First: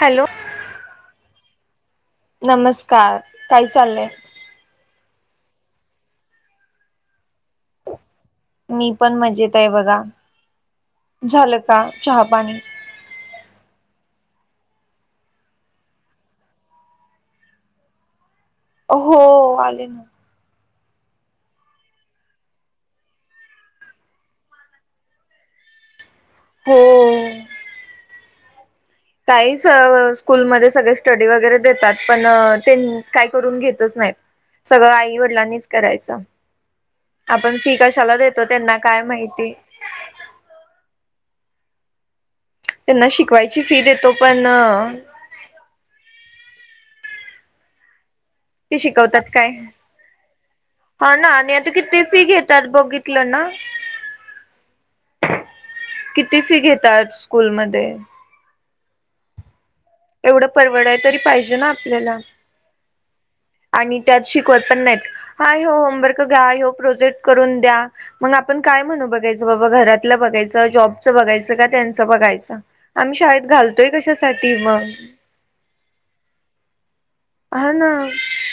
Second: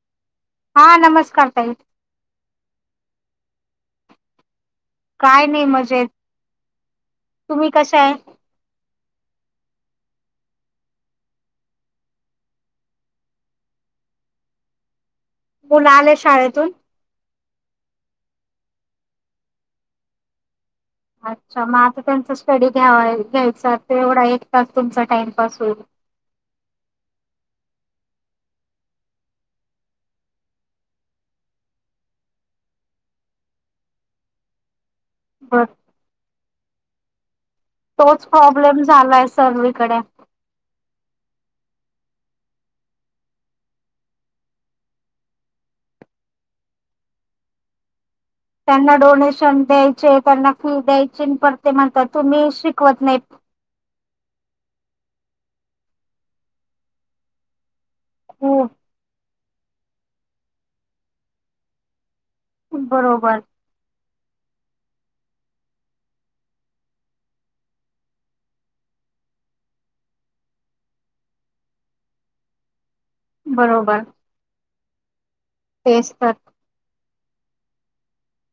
Hello हा नमस्कार ताई नमस्कार काय चाललंय काय नाही मजेतेत तुम्ही कश आहे मी पण मजेत आहे बघा झालं का चहा पाणी मुला आले शाळेतून हो आले ना अच्छा मग आता त्यांचा स्टडी घ्या घ्यायचा एवढा एक तास तुमचा टाइमपास होईल हो काहीच स्कूलमध्ये सगळे स्टडी वगैरे देतात पण ते काय करून घेतच नाहीत सगळं आई बर वडिलांनीच करायचं आपण फी कशाला तोच देतो त्यांना प्रॉब्लेम काय झालाय माहिती सर्वीकडे त्यांना शिकवायची फी देतो पण ते त्यांना शिकवतात काय डोनेशन द्यायचे त्यांना फी हा ना द्यायची आणि पर आता ते किती म्हणतात फी तुम्ही घेतात शिकवत नाही बघितलं ना किती फी घेतात स्कूल म होम एवढं परवड आहे तरी पाहिजे ना आपल्याला बरोबर त शिकत पण नाही हा हो होमवर् घ प्रोजेक्ट करून द्या मग आपण काय म्हण बघायचं बाबा घरातलं बघायचं जॉबचं बघायचं का त्यांचं बघायचं आम्ही शाळेत घालतोय कशासाठी मग तेस्पक हा ना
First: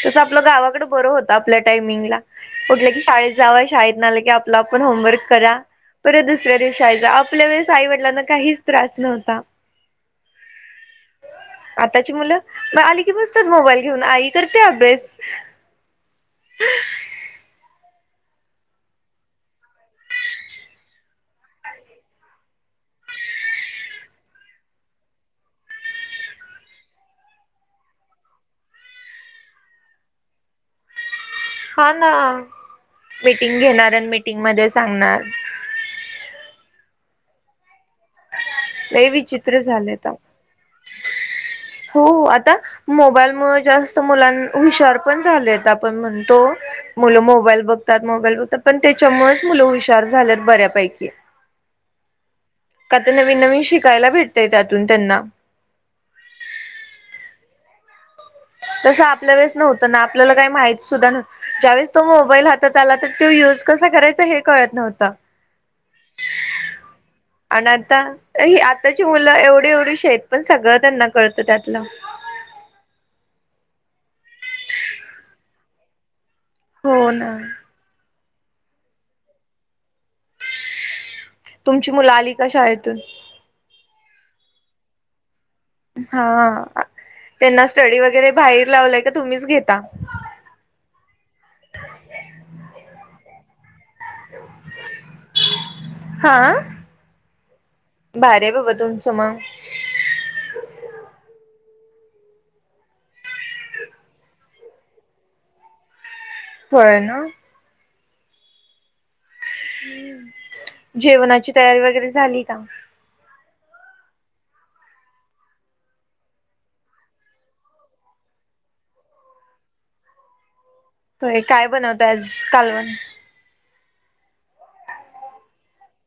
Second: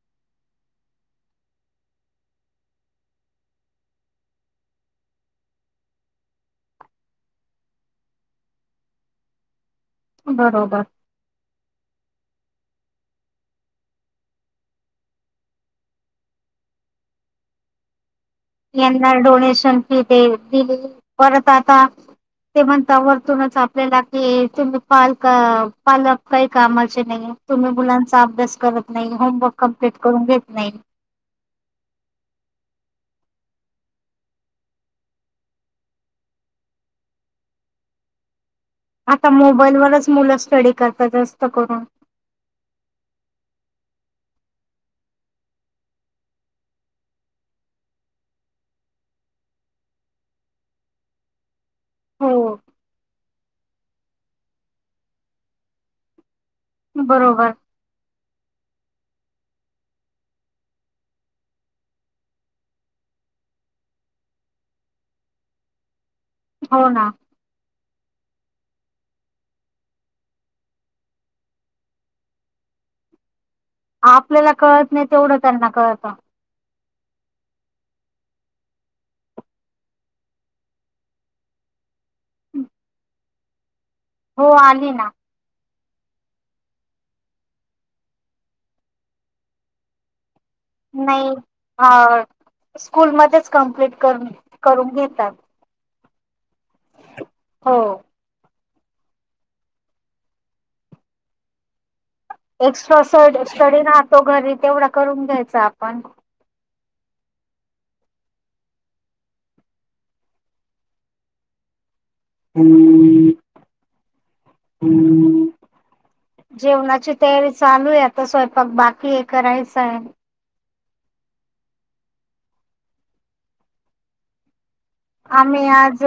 तस आपलं गावाकडे बरं होत आपल्या टायमिंगलाटलं की शाळेत जा शाह नाही की आपलं आपण होमवर्क करा परत दुसऱ्या दिवशी आयचा आपल्या वेळेस आईवडिलांना काहीच त्रास नव्हता बरोबर मु आली की बस मोबाईल घेऊन आई करते अभ्यास यांना डोनेशन फी दे दिली परत आता ते म्हणता वतूनच आपल्याला कि तुम्ही पालक पालक काही कामाचे नाही तुम्ही मुलांचा अभ्यास करत नाही होमवर्क कम्प्लीट करून घेत नाही हा ना मिटिंग घेणार आणि मीटिंग म सांगणार नाही आता विचित्र झालं मोबाईलवरच मुलं स्टडी करतात जास्त करून हो आता मोबाईल म जास्त मुलां हुशार पण झाले आपण म्हणतो मुलं मोबाईल बघतात मोबाईल बघतात. पण त्याच्यामुळेच मुलं हुशार झाल्यात बऱ्यापैकी हो का तर नवीन नवीन शिकायला भेटतय त्यातून त्यांना बरोबर. तसं आपल्या वेळेस नव्हतं ना आपल्याला काही माहती सुद्धा नव ज्यावेळेस तो मोबाईल हातात आला तर यज कसा करायचा हे कळत नव्हत. हो ना. आता ही आताची मुलं एवढी एवढी श आहेतेत पण सगळं त्यांना कळतं त्यातलं [unintelligible] आपल्याला कळत नाही तेवढं त्यांना कळत. हो ना. तुमची मुला आली का शाळेतून हो आली ना. हा त्यांना स्टडी वगैरे बाहेर लावलंय का तुम्हीच घेता. नाही अ स्कूलमध्येच कम्प्लीट करून करून घेतायत. हहां भारी आहे बाबा तुमचं मग एक्स्ट्राअसा स्टडी राहतो, घरी तेवढा करून घ्यायचा आपण. होय ना. जेवणाची तयारी वगैरे झाली का? [inaudible] जेवणाची तयारी चालू आहे आता, स्वयंपाक बाकीये करायचाय. होय काय बनवताय आज कालवण? आम्ही आज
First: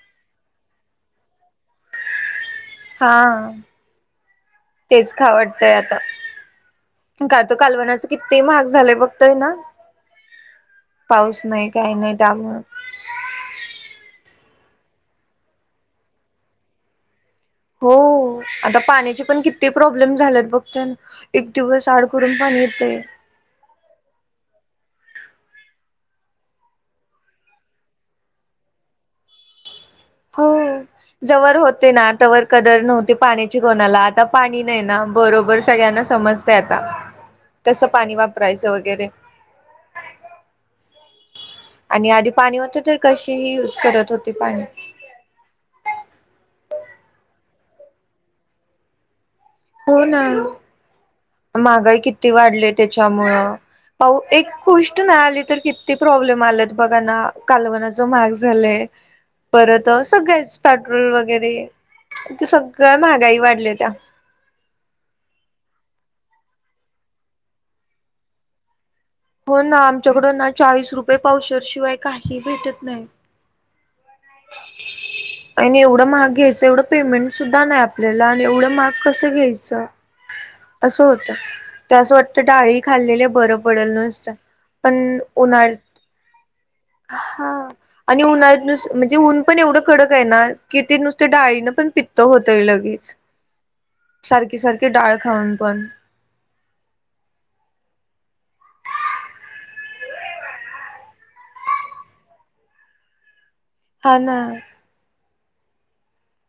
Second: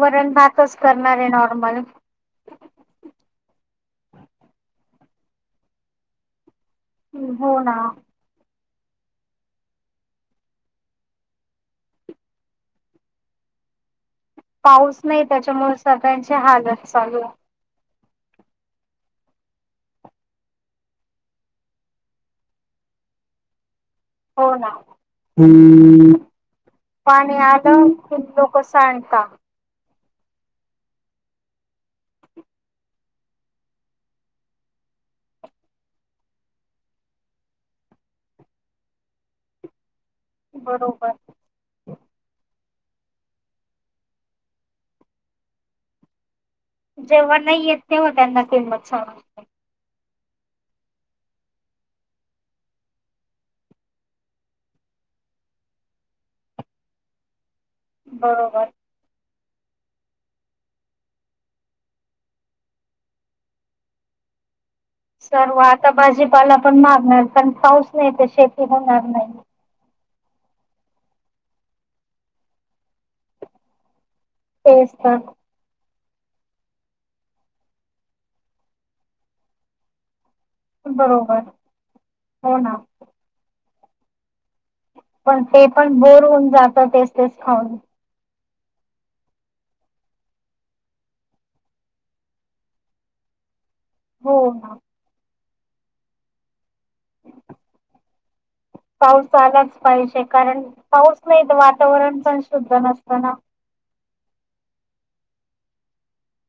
वरण भातच करणार आहे नॉर्मल. हा तेच खावटतंय आता. कातं हो ना कालवनाचा कित्ती महा्ग झालाय बघताय ना? पाऊस नाही काही नाही त्यााममुळं पाऊस नाही त्याच्यामुळे सगळ्यांची हालत चालू आहे. हो. आता पाण्याचे पण किती प्रॉब्लेम झालेत बघतोय ना एक दिवस आड करून पाणी येतंय. [unintelligible] हो ना हम्. पाणी आलं कि लोक सांडता. हो जवर होतंय ना तवर कदर नव्हती पाण्याची कोणाला, आता पाणी नाही ना? बरोबर सगळ्यांना समजतय आता कसं पाणी वापरायचं वगैरे. [unintelligible] बरोबर. आणि आधी पाणी होते तर कशीही यूज करत होते पाणी. जेव्हा नाही येत तेव्हा त्यांना किंमत समजते. हो ना, महागाई किती वाढले त्याच्यामुळं. पाहू एक गोष्ट नाही आली तर किती प्रॉब्लेम आलेत बघा ना. कालवनाच महाग बरोबर. झालंय, परत सगळेच पेट्रोल वगैरे. ते सगळ्या महागाई वाढल्या त्या सर्व आता भाजीपाला पण महागणार कारण पाऊस नाही ते शेती होणार नाही. हो ना आमच्याकडून ना चाळीस रुपये पावशरशिवाय काही भेटत नाही. तेच तं. आणि एवढं महाग घ्यायचं एवढं पेमेंट सुद्धा नाही आपल्याला आणि एवढं महाग कसं घ्यायचं? असं होतं बरोबर त्या असं वाटतं हो ना. डाळी खाल्लेलं बरं पडल नु सत. पण ते उन्हाळीत. पण बोर होऊन जात तेच तेच हा खाऊन आणि उन्हाळ्यात नुस म्हणजे ऊन पण एवढं कडक आहे ना कि ते नुसते डाळीनं पण पित्त होतंय लगेच. हो सारखे ना. सारखे डाळ खाऊन पण पाऊस आलाच पाहिजे कारण पाऊस नाही तर वातावरण पण शुद्ध नसतं ना. हा ना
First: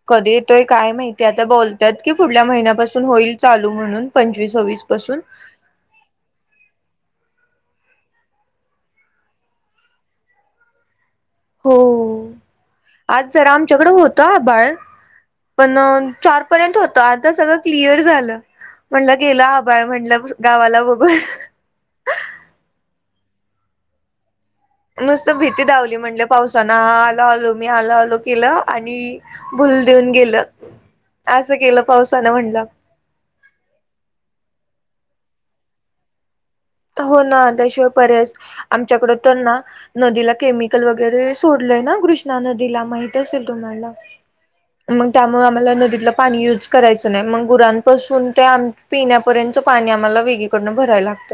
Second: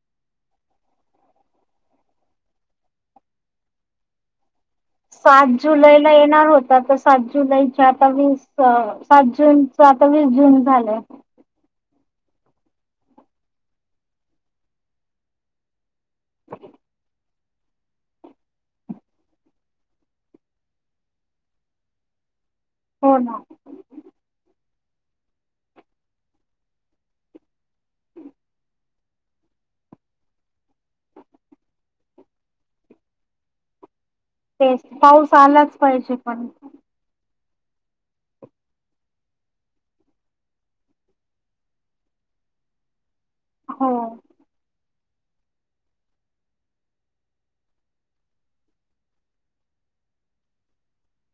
कधी येतोय काय माहितीय आता बोलतात की पुुढल्या महिन्यापासून होईल चालू म्हणून पंचवीसवीस सात जुलैला येणार होता तर सात जुलै चार पाच विसचं सात जून चं आता वीस जून झालंय. हो आज जरा आमच्याकडे होत आभाळ. पण चार पर्यंत होत आता सगळं क्लिअर झालं म्हणलं गेलं आभाळ म्हणलं गावाला वभर हो ना. नुसत भीती दावली म्हणलं पावसान, आलो आलो मी आलो आलो केलं आणि भुल देऊन गेलं असं केलं पावसानं म्हटलं. तेच पाऊस आलाच पाहिजे पण. हो ना त्याशिवाय पर्यास आमच्याकड तर ना नदीला केमिकल वगैरे सोड ना कृष्णा नं दिला माहित असेल तुम्हाला हो मग त्यामुळे आम्हाला आणि आम्हाला वेगळीकडून भराय लागत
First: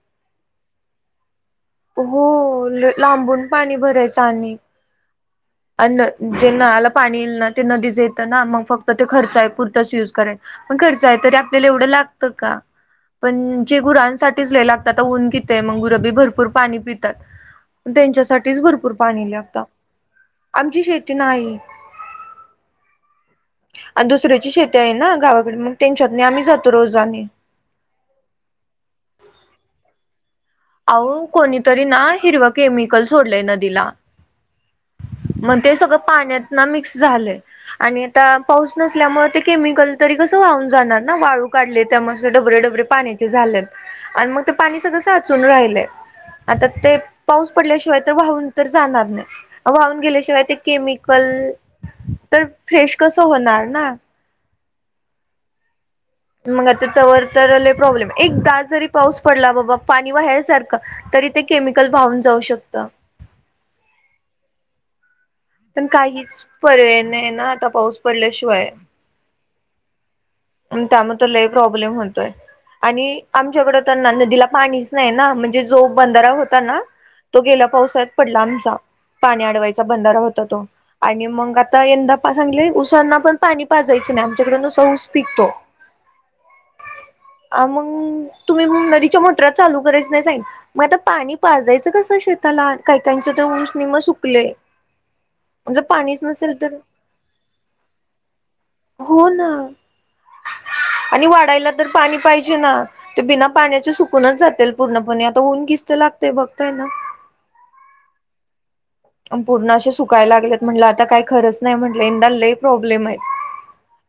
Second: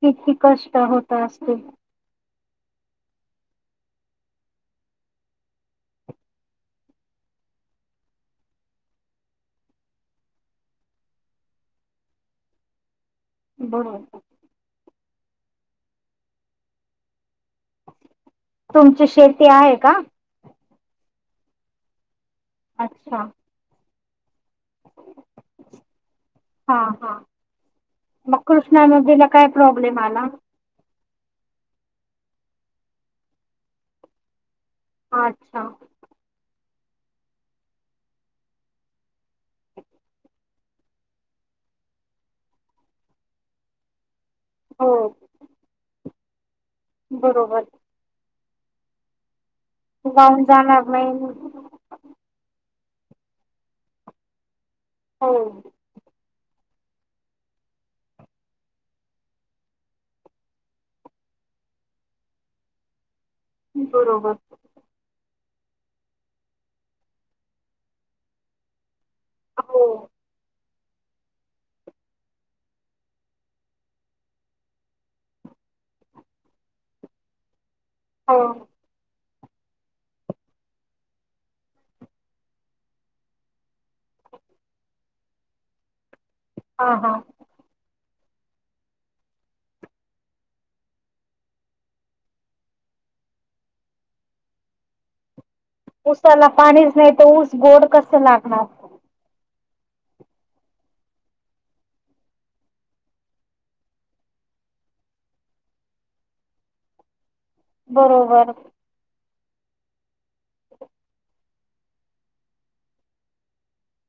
किती कष्ट होत असते हो लांबून पाणी भरायचं आणि असं जे नळाला पाणी येईल ना ते नदीच येतं ना मग फक्त ते खर्च आहे पुरताच युज करायल खर्च आहे त आपल्याला एवढं लागत का पण जे बरोबर गुरांसाठीच लय लागतात ऊन घिते मग गुरबी भरपूर पाणी पितात तुमची त्यांच्य शेती आहे का आमची शेती नाही अच्छा आ दुसऱ्याची शेत आहे ना हा हा मग कृष्णा नदीला काय प्रॉब्लेम आ अहो कोणीतरी ना हिरव केमिकल सोडलंय नदीला मग अच्छा ते सगळं पाण्यात ना मिक्स झालंय आणि आता पाऊस नसल्यामुळे ते केमिकल तरी कस वा जाणार न वाळू काढले ढाबर डबरे पाण्याचे जात्यात आणि मग ते पाणी हो सगळं साचून राहिलय आता ते पाऊस बरोबर पडल्या तर जाणार व वाहून गेल्याशिवाय ते जाणार नाही केमिकल तर फ्रेश कस होणार ना हा मग आता त्यावर तर प्रॉब्ले तरी ते केमिकलून वाहून जाऊ शकत बरोबर. पण काहीच पर्याय नाही ना आता पाऊस पडल्याशिवाय हो त्यामुळे तो लय प्रॉब्लेम होतोय आणि तो गेला पावसाळ्यात पडला हो आमचा पाणी अडवायचा बंधारा होता आणि मग आता यंदा सांगले ऊसांना पण पाणी पाजायचं नाही आमच्याकडन उसा ऊस पिकतो हा हा अ तुम्ही नदीच्या मोटरा चालू करायच नाही स मग आता पाणी पाायचं कसं शेताला काय का उंच निम्म सुकले जर पाणीच ऊसाला नसेल तर पाणीच नाही तर ऊस गोड कसं लागणार हो ना आणि वाढायला तर पाणी पाहिजे ना ते बिना पाण्याचे सुकूनच जातील पूर्णपणे आता होऊने किस्त लागतेय बघताय ना बरोबर पूर्ण असे सुकायला लागलेत म्हटलं आता काही खरच नाही म्हटलं एकंदा ल प्रॉब्लेम आहे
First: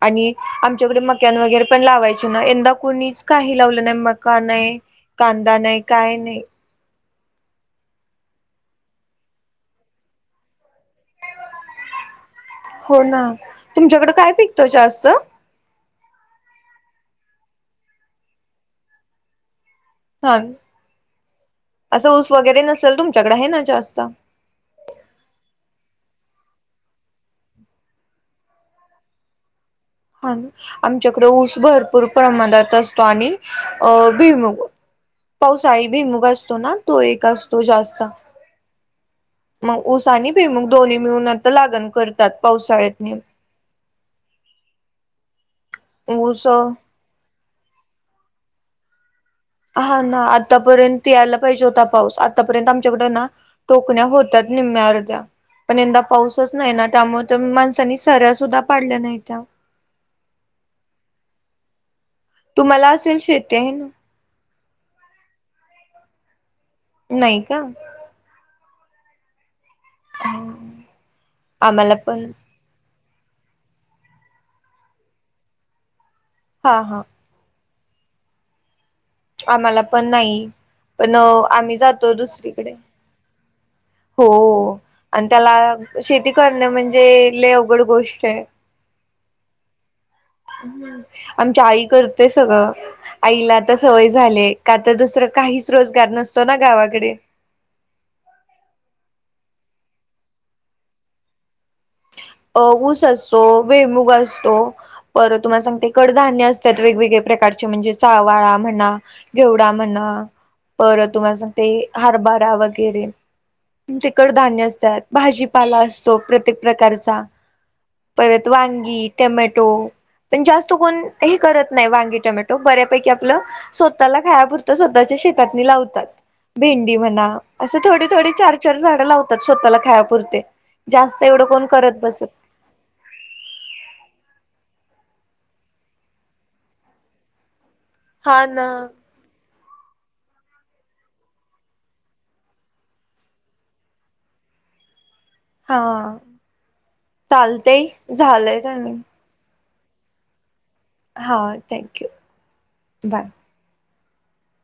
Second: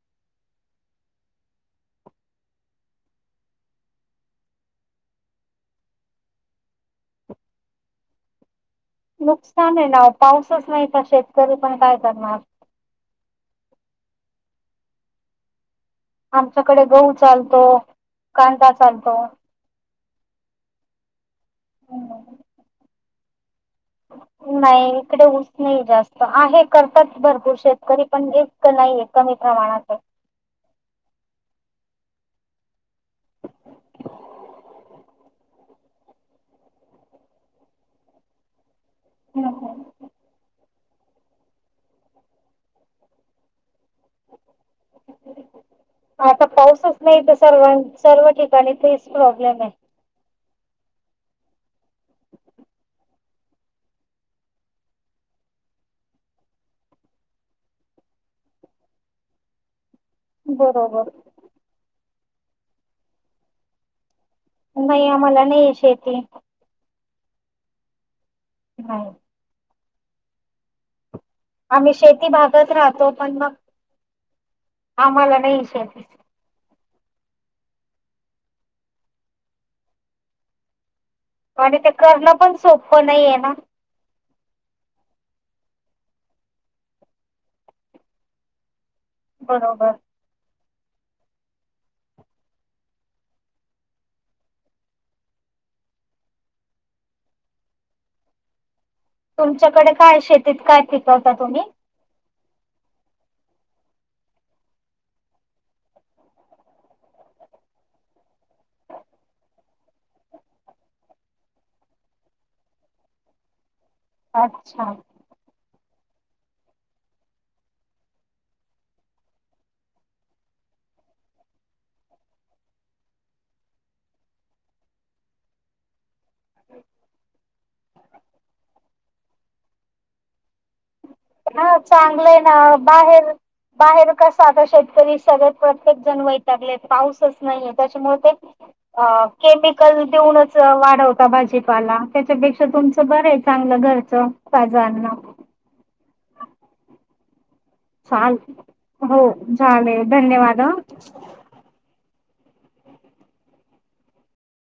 आणि आमच्याकडे मकॅन वगैरे पण लावायचे ना यंदा कोणीच काही लावलं नाही मका नाही कांदा नाही काय नाही नुकसान आहे ना पाऊसच नाही का शेतकरी पण काय करणार तुमच्याकडं काय पिकतो जास्चं आमच्याकडे गहू चालतो कांदा चालतो हा असं ऊस वगैरे नसेल तुमच्याकडे आहे ना जास्त नाही इकडे ऊस नाही जास्त आहे करतात भरपूर शेतकरी पण इकं नाहीये कमी प्रमाणात हा आमच्याकडे ऊस भरपूर प्रमाणा पावसाळी भिमुग असतो ना तो एक असतो जास्त मग आहे ऊसा आणि भुईमूग दोन्ही मिळून आता लागण करतात पावसाळ्यातनि. आता ऊस पाऊसच नाही तस. सर्व सर्व ठिकाणी तेच प्रॉब्लेम आहे हां ना आ आतापर्यंत यायला पाहिजे होता पाऊस आतापर्यंत आमच्याकड ना टोकण्या होतात निम्म्या अर्ध्या. पण यंदा पाऊसच नाही ना त्यामुळे तर माणसांनी सऱ्या सुद्धा पाडल्या नाहीत्या. बरोबर. तुम्हाला असेल शेती आहे ना? नाही आम्हाला नाहीये शेती. नाही का? हां. [inaudible] आम्ही शेती पण भागात राहतो पण मग आम्हाला नाही शेती. हां हां. आम्हाला पण नाही पण आम्ही आणि ते जातो करणं पण दुसरीकडे. सोपं नाहीये ना हो आणि त्याला शेती करण म्हणजे लई अवघड गोष्ट आहे. बरोबर. आमच्या आई करतेय सगळं आईला आता स सवय झालिये का तर दुसर काहीच रोजगार नसतो ना गावाकडे. [inaudible] तुमच्याकडे काय शेतीत काय पिकवता तुम्ही? ऊस असतो भुईमूग असतो, पर तुम्हाला सांगते कडधान्य असतात वेगवेगळे. प्रकारची म्हणजे चावाळा म्हणा घेवडा म्हणा. परत तुम्हाला सांगते ते हरभरा वगैरे. आमच्याकड धान्य अच्छा असतात भाजीपाला असतो प्रत्येक प्रकारचा. परत वांगी, टमॅटो. पण जास्त कोण हे करत नाही वांगी टोमॅटो बऱ्यापैकी आपलं स्वतःला खायापुरतं स्वतः चे शेतात नि लावतात. भेंडी म्हणा असे थोडे थोडे चार चार झाडं लावतात स्वतःला खापुरते जास हां चांगलं आहे ना बाहेर बाहेर कस आता शे तरी सगळे प्रत्येक जण वैतगले पाऊसच नाहीये त्याच्यामुळे ते हा ना अ केमिकल देऊनच वाढवता भाजीपाला त्याच्यापेक्षा तुमचं बरं आहे चांगलं घरचं. बाजारना. हां चालतय चाल झालंय. हो चालेल धन्यवाद हां. हां थँक्यू बाय.